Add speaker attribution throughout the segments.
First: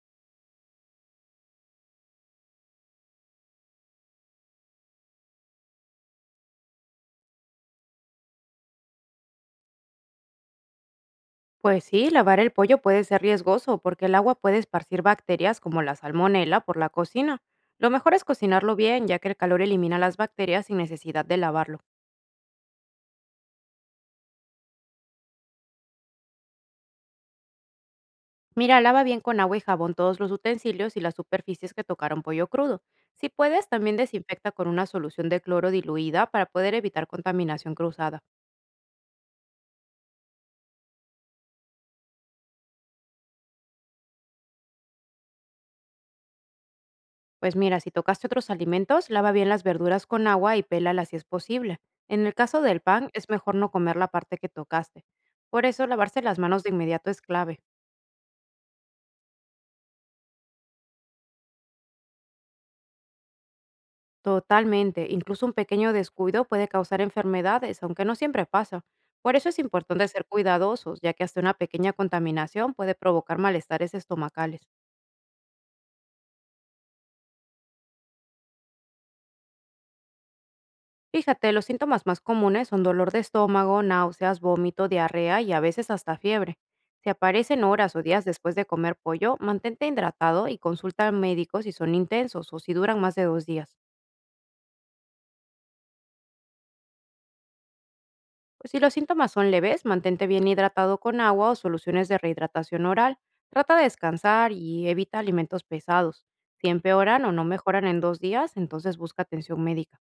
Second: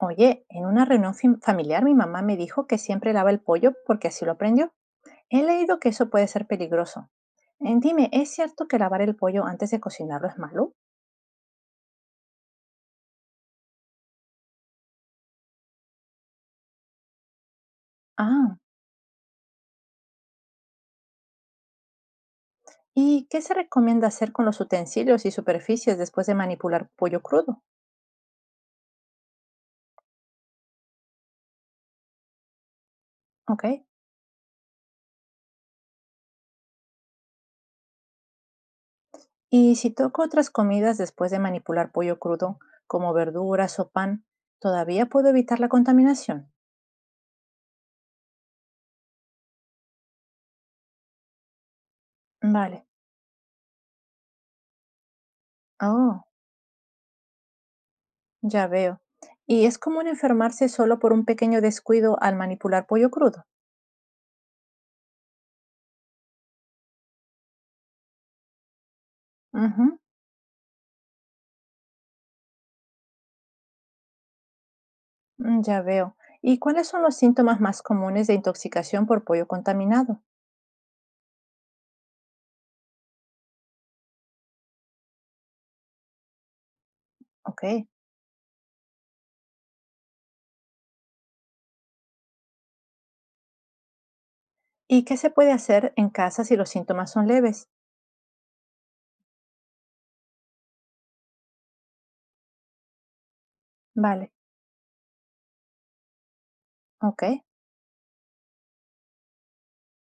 Speaker 1: Oye, en una reunión familiar mi mamá me dijo que siempre lava el pollo porque así lo aprendió. He leído que eso puede ser peligroso. Dime, ¿es cierto que lavar el pollo antes de cocinarlo es malo?
Speaker 2: Pues sí, lavar el pollo puede ser riesgoso porque el agua puede esparcir bacterias como la salmonela por la cocina. Lo mejor es
Speaker 1: Ah,
Speaker 2: cocinarlo bien, ya que el calor elimina las bacterias sin necesidad de lavarlo.
Speaker 1: ¿y qué se recomienda hacer con los utensilios y superficies después de manipular pollo crudo?
Speaker 2: Mira, lava bien con agua y jabón todos los utensilios y las superficies que tocaron pollo crudo. Si
Speaker 1: Ok.
Speaker 2: puedes, también desinfecta con una solución de cloro diluida para poder evitar contaminación cruzada.
Speaker 1: Y si toco otras comidas después de manipular pollo crudo, como verduras o pan, ¿todavía puedo evitar la contaminación?
Speaker 2: Pues mira, si tocaste otros alimentos, lava bien las verduras con agua y pélalas si es posible. En el caso del
Speaker 1: Vale.
Speaker 2: pan, es mejor no comer la parte que tocaste. Por eso, lavarse
Speaker 1: Oh.
Speaker 2: las manos de inmediato es clave.
Speaker 1: Ya veo. Y es común enfermarse solo por un pequeño descuido al manipular pollo crudo.
Speaker 2: Totalmente, incluso un pequeño descuido puede causar enfermedades, aunque no siempre pasa. Por eso es
Speaker 1: Ujú.
Speaker 2: importante ser cuidadosos, ya que hasta una pequeña contaminación puede provocar malestares estomacales.
Speaker 1: Ya veo. ¿Y cuáles son los síntomas más comunes de intoxicación por pollo contaminado?
Speaker 2: Fíjate, los síntomas más comunes son dolor de estómago, náuseas, vómito, diarrea y a veces hasta fiebre. Si aparecen
Speaker 1: Ok.
Speaker 2: horas o días después de comer pollo, mantente hidratado y consulta al médico si son intensos o si duran más de 2 días.
Speaker 1: ¿Y qué se puede hacer en casa si los síntomas son leves?
Speaker 2: Pues si los síntomas son leves, mantente bien hidratado con agua o soluciones de rehidratación oral. Trata de
Speaker 1: Vale.
Speaker 2: descansar y evita alimentos pesados. Si
Speaker 1: Ok.
Speaker 2: empeoran o no mejoran en 2 días, entonces busca atención médica.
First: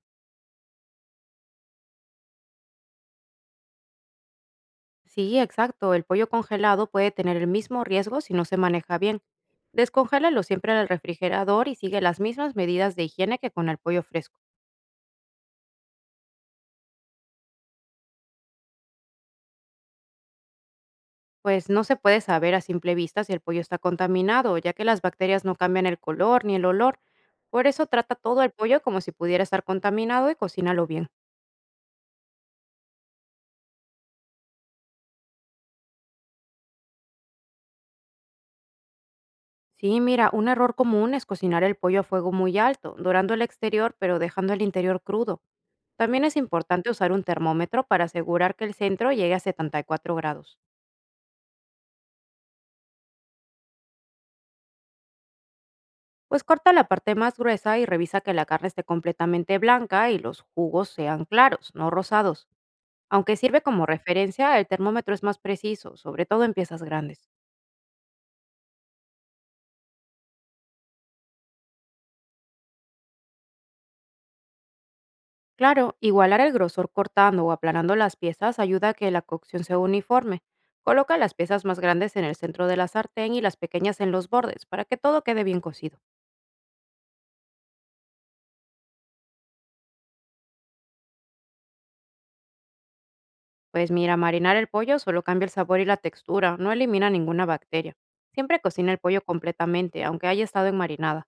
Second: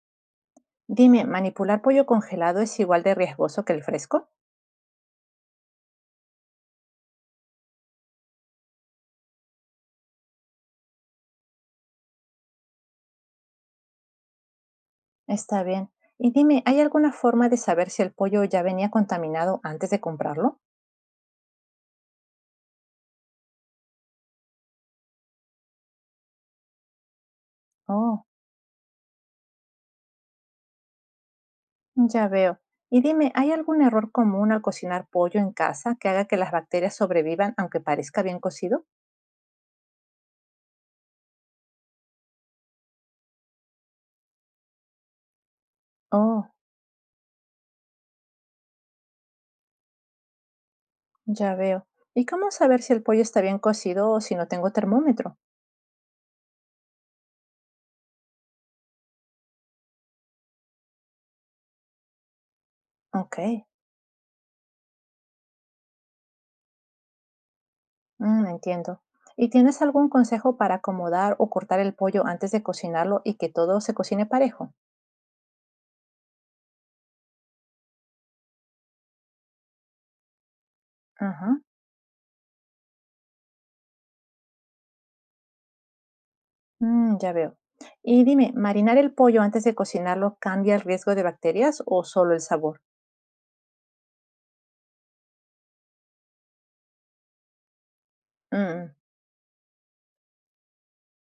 Speaker 1: Dime, ¿manipular pollo congelado es igual de riesgoso que el fresco?
Speaker 2: Sí, exacto. El pollo congelado puede tener el mismo riesgo si no se maneja bien. Descongélalo siempre en el refrigerador y sigue las mismas medidas de higiene que con el pollo fresco.
Speaker 1: Está bien. Y dime, ¿hay alguna forma de saber si el pollo ya venía contaminado antes de comprarlo?
Speaker 2: Pues no se puede saber a simple vista si el pollo está contaminado, ya que las bacterias no cambian el color ni el olor. Por eso trata
Speaker 1: Oh.
Speaker 2: todo el pollo como si pudiera estar contaminado y cocínalo bien.
Speaker 1: Ya veo. Y dime, ¿hay algún error común al cocinar pollo en casa que haga que las bacterias sobrevivan aunque parezca bien cocido?
Speaker 2: Sí, mira, un error común es cocinar el pollo a fuego muy alto, dorando el exterior pero dejando el interior crudo. También es
Speaker 1: Oh,
Speaker 2: importante usar un termómetro para asegurar que el centro llegue a 74 grados.
Speaker 1: ya veo. ¿Y cómo saber si el pollo está bien cocido o si no tengo termómetro?
Speaker 2: Pues corta la parte más gruesa y revisa que la carne esté completamente blanca y los jugos sean claros, no rosados. Aunque
Speaker 1: Ok,
Speaker 2: sirve como referencia, el termómetro es más preciso, sobre todo en piezas grandes.
Speaker 1: entiendo. ¿Y tienes algún consejo para acomodar o cortar el pollo antes de cocinarlo y que todo se cocine parejo?
Speaker 2: Claro, igualar el grosor cortando o aplanando las piezas ayuda a que la cocción sea uniforme. Coloca las
Speaker 1: Ajá,
Speaker 2: piezas más grandes en el centro de la sartén y las pequeñas en los bordes para que todo quede bien cocido.
Speaker 1: ya veo. Y dime, ¿marinar el pollo antes de cocinarlo cambia el riesgo de bacterias o solo el sabor?
Speaker 2: Pues mira, marinar el pollo solo cambia el sabor y la textura, no elimina ninguna bacteria. Siempre cocina
Speaker 1: Mm.
Speaker 2: el pollo completamente, aunque haya estado en marinada.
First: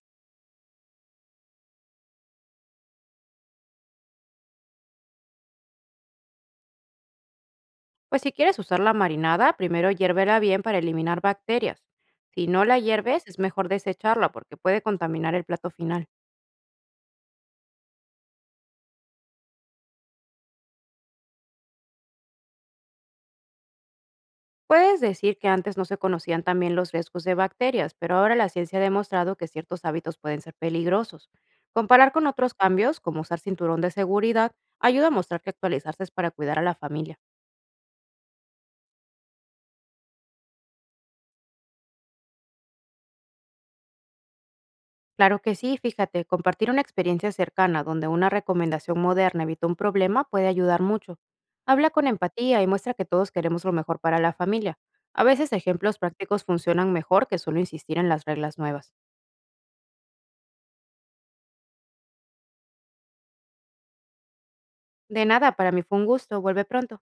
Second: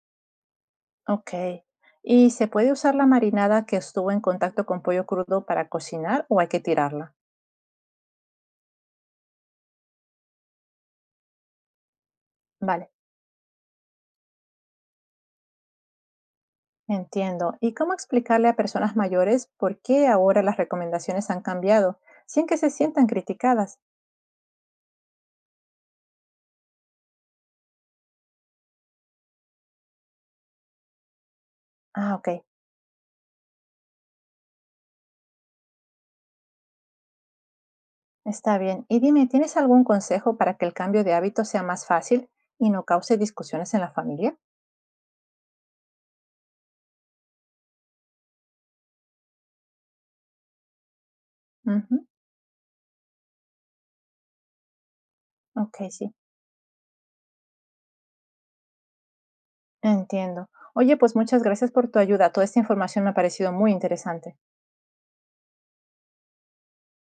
Speaker 1: Okey. ¿Y se puede usar la marinada que estuvo en contacto con pollo crudo para cocinar o hay que tirarla?
Speaker 2: Pues si quieres usarla marinada, primero hiérvela bien para eliminar bacterias. Si no la
Speaker 1: Vale,
Speaker 2: hierves, es mejor desecharla porque puede contaminar el plato final.
Speaker 1: entiendo. ¿Y cómo explicarle a personas mayores por qué ahora las recomendaciones han cambiado, sin que se sientan criticadas?
Speaker 2: Puedes decir que antes no se conocían también los riesgos de bacterias, pero ahora la ciencia ha demostrado que ciertos hábitos pueden ser peligrosos. Comparar
Speaker 1: Ah,
Speaker 2: con
Speaker 1: ok,
Speaker 2: otros cambios, como usar cinturón de seguridad, ayuda a mostrar que actualizarse es para cuidar a la familia.
Speaker 1: está bien. Y dime, ¿tienes algún consejo para que el cambio de hábito sea más fácil y no cause discusiones en la familia?
Speaker 2: Claro que sí, fíjate, compartir una experiencia cercana donde una recomendación moderna evitó un problema puede ayudar mucho. Habla
Speaker 1: Ujú.
Speaker 2: con empatía y muestra que todos queremos lo mejor para la familia. A veces
Speaker 1: Ok,
Speaker 2: ejemplos
Speaker 1: sí,
Speaker 2: prácticos funcionan mejor que solo insistir en las reglas nuevas.
Speaker 1: entiendo. Oye, pues muchas gracias por tu ayuda. Toda esta información me ha parecido muy interesante.
Speaker 2: De nada, para mí fue un gusto, vuelve pronto.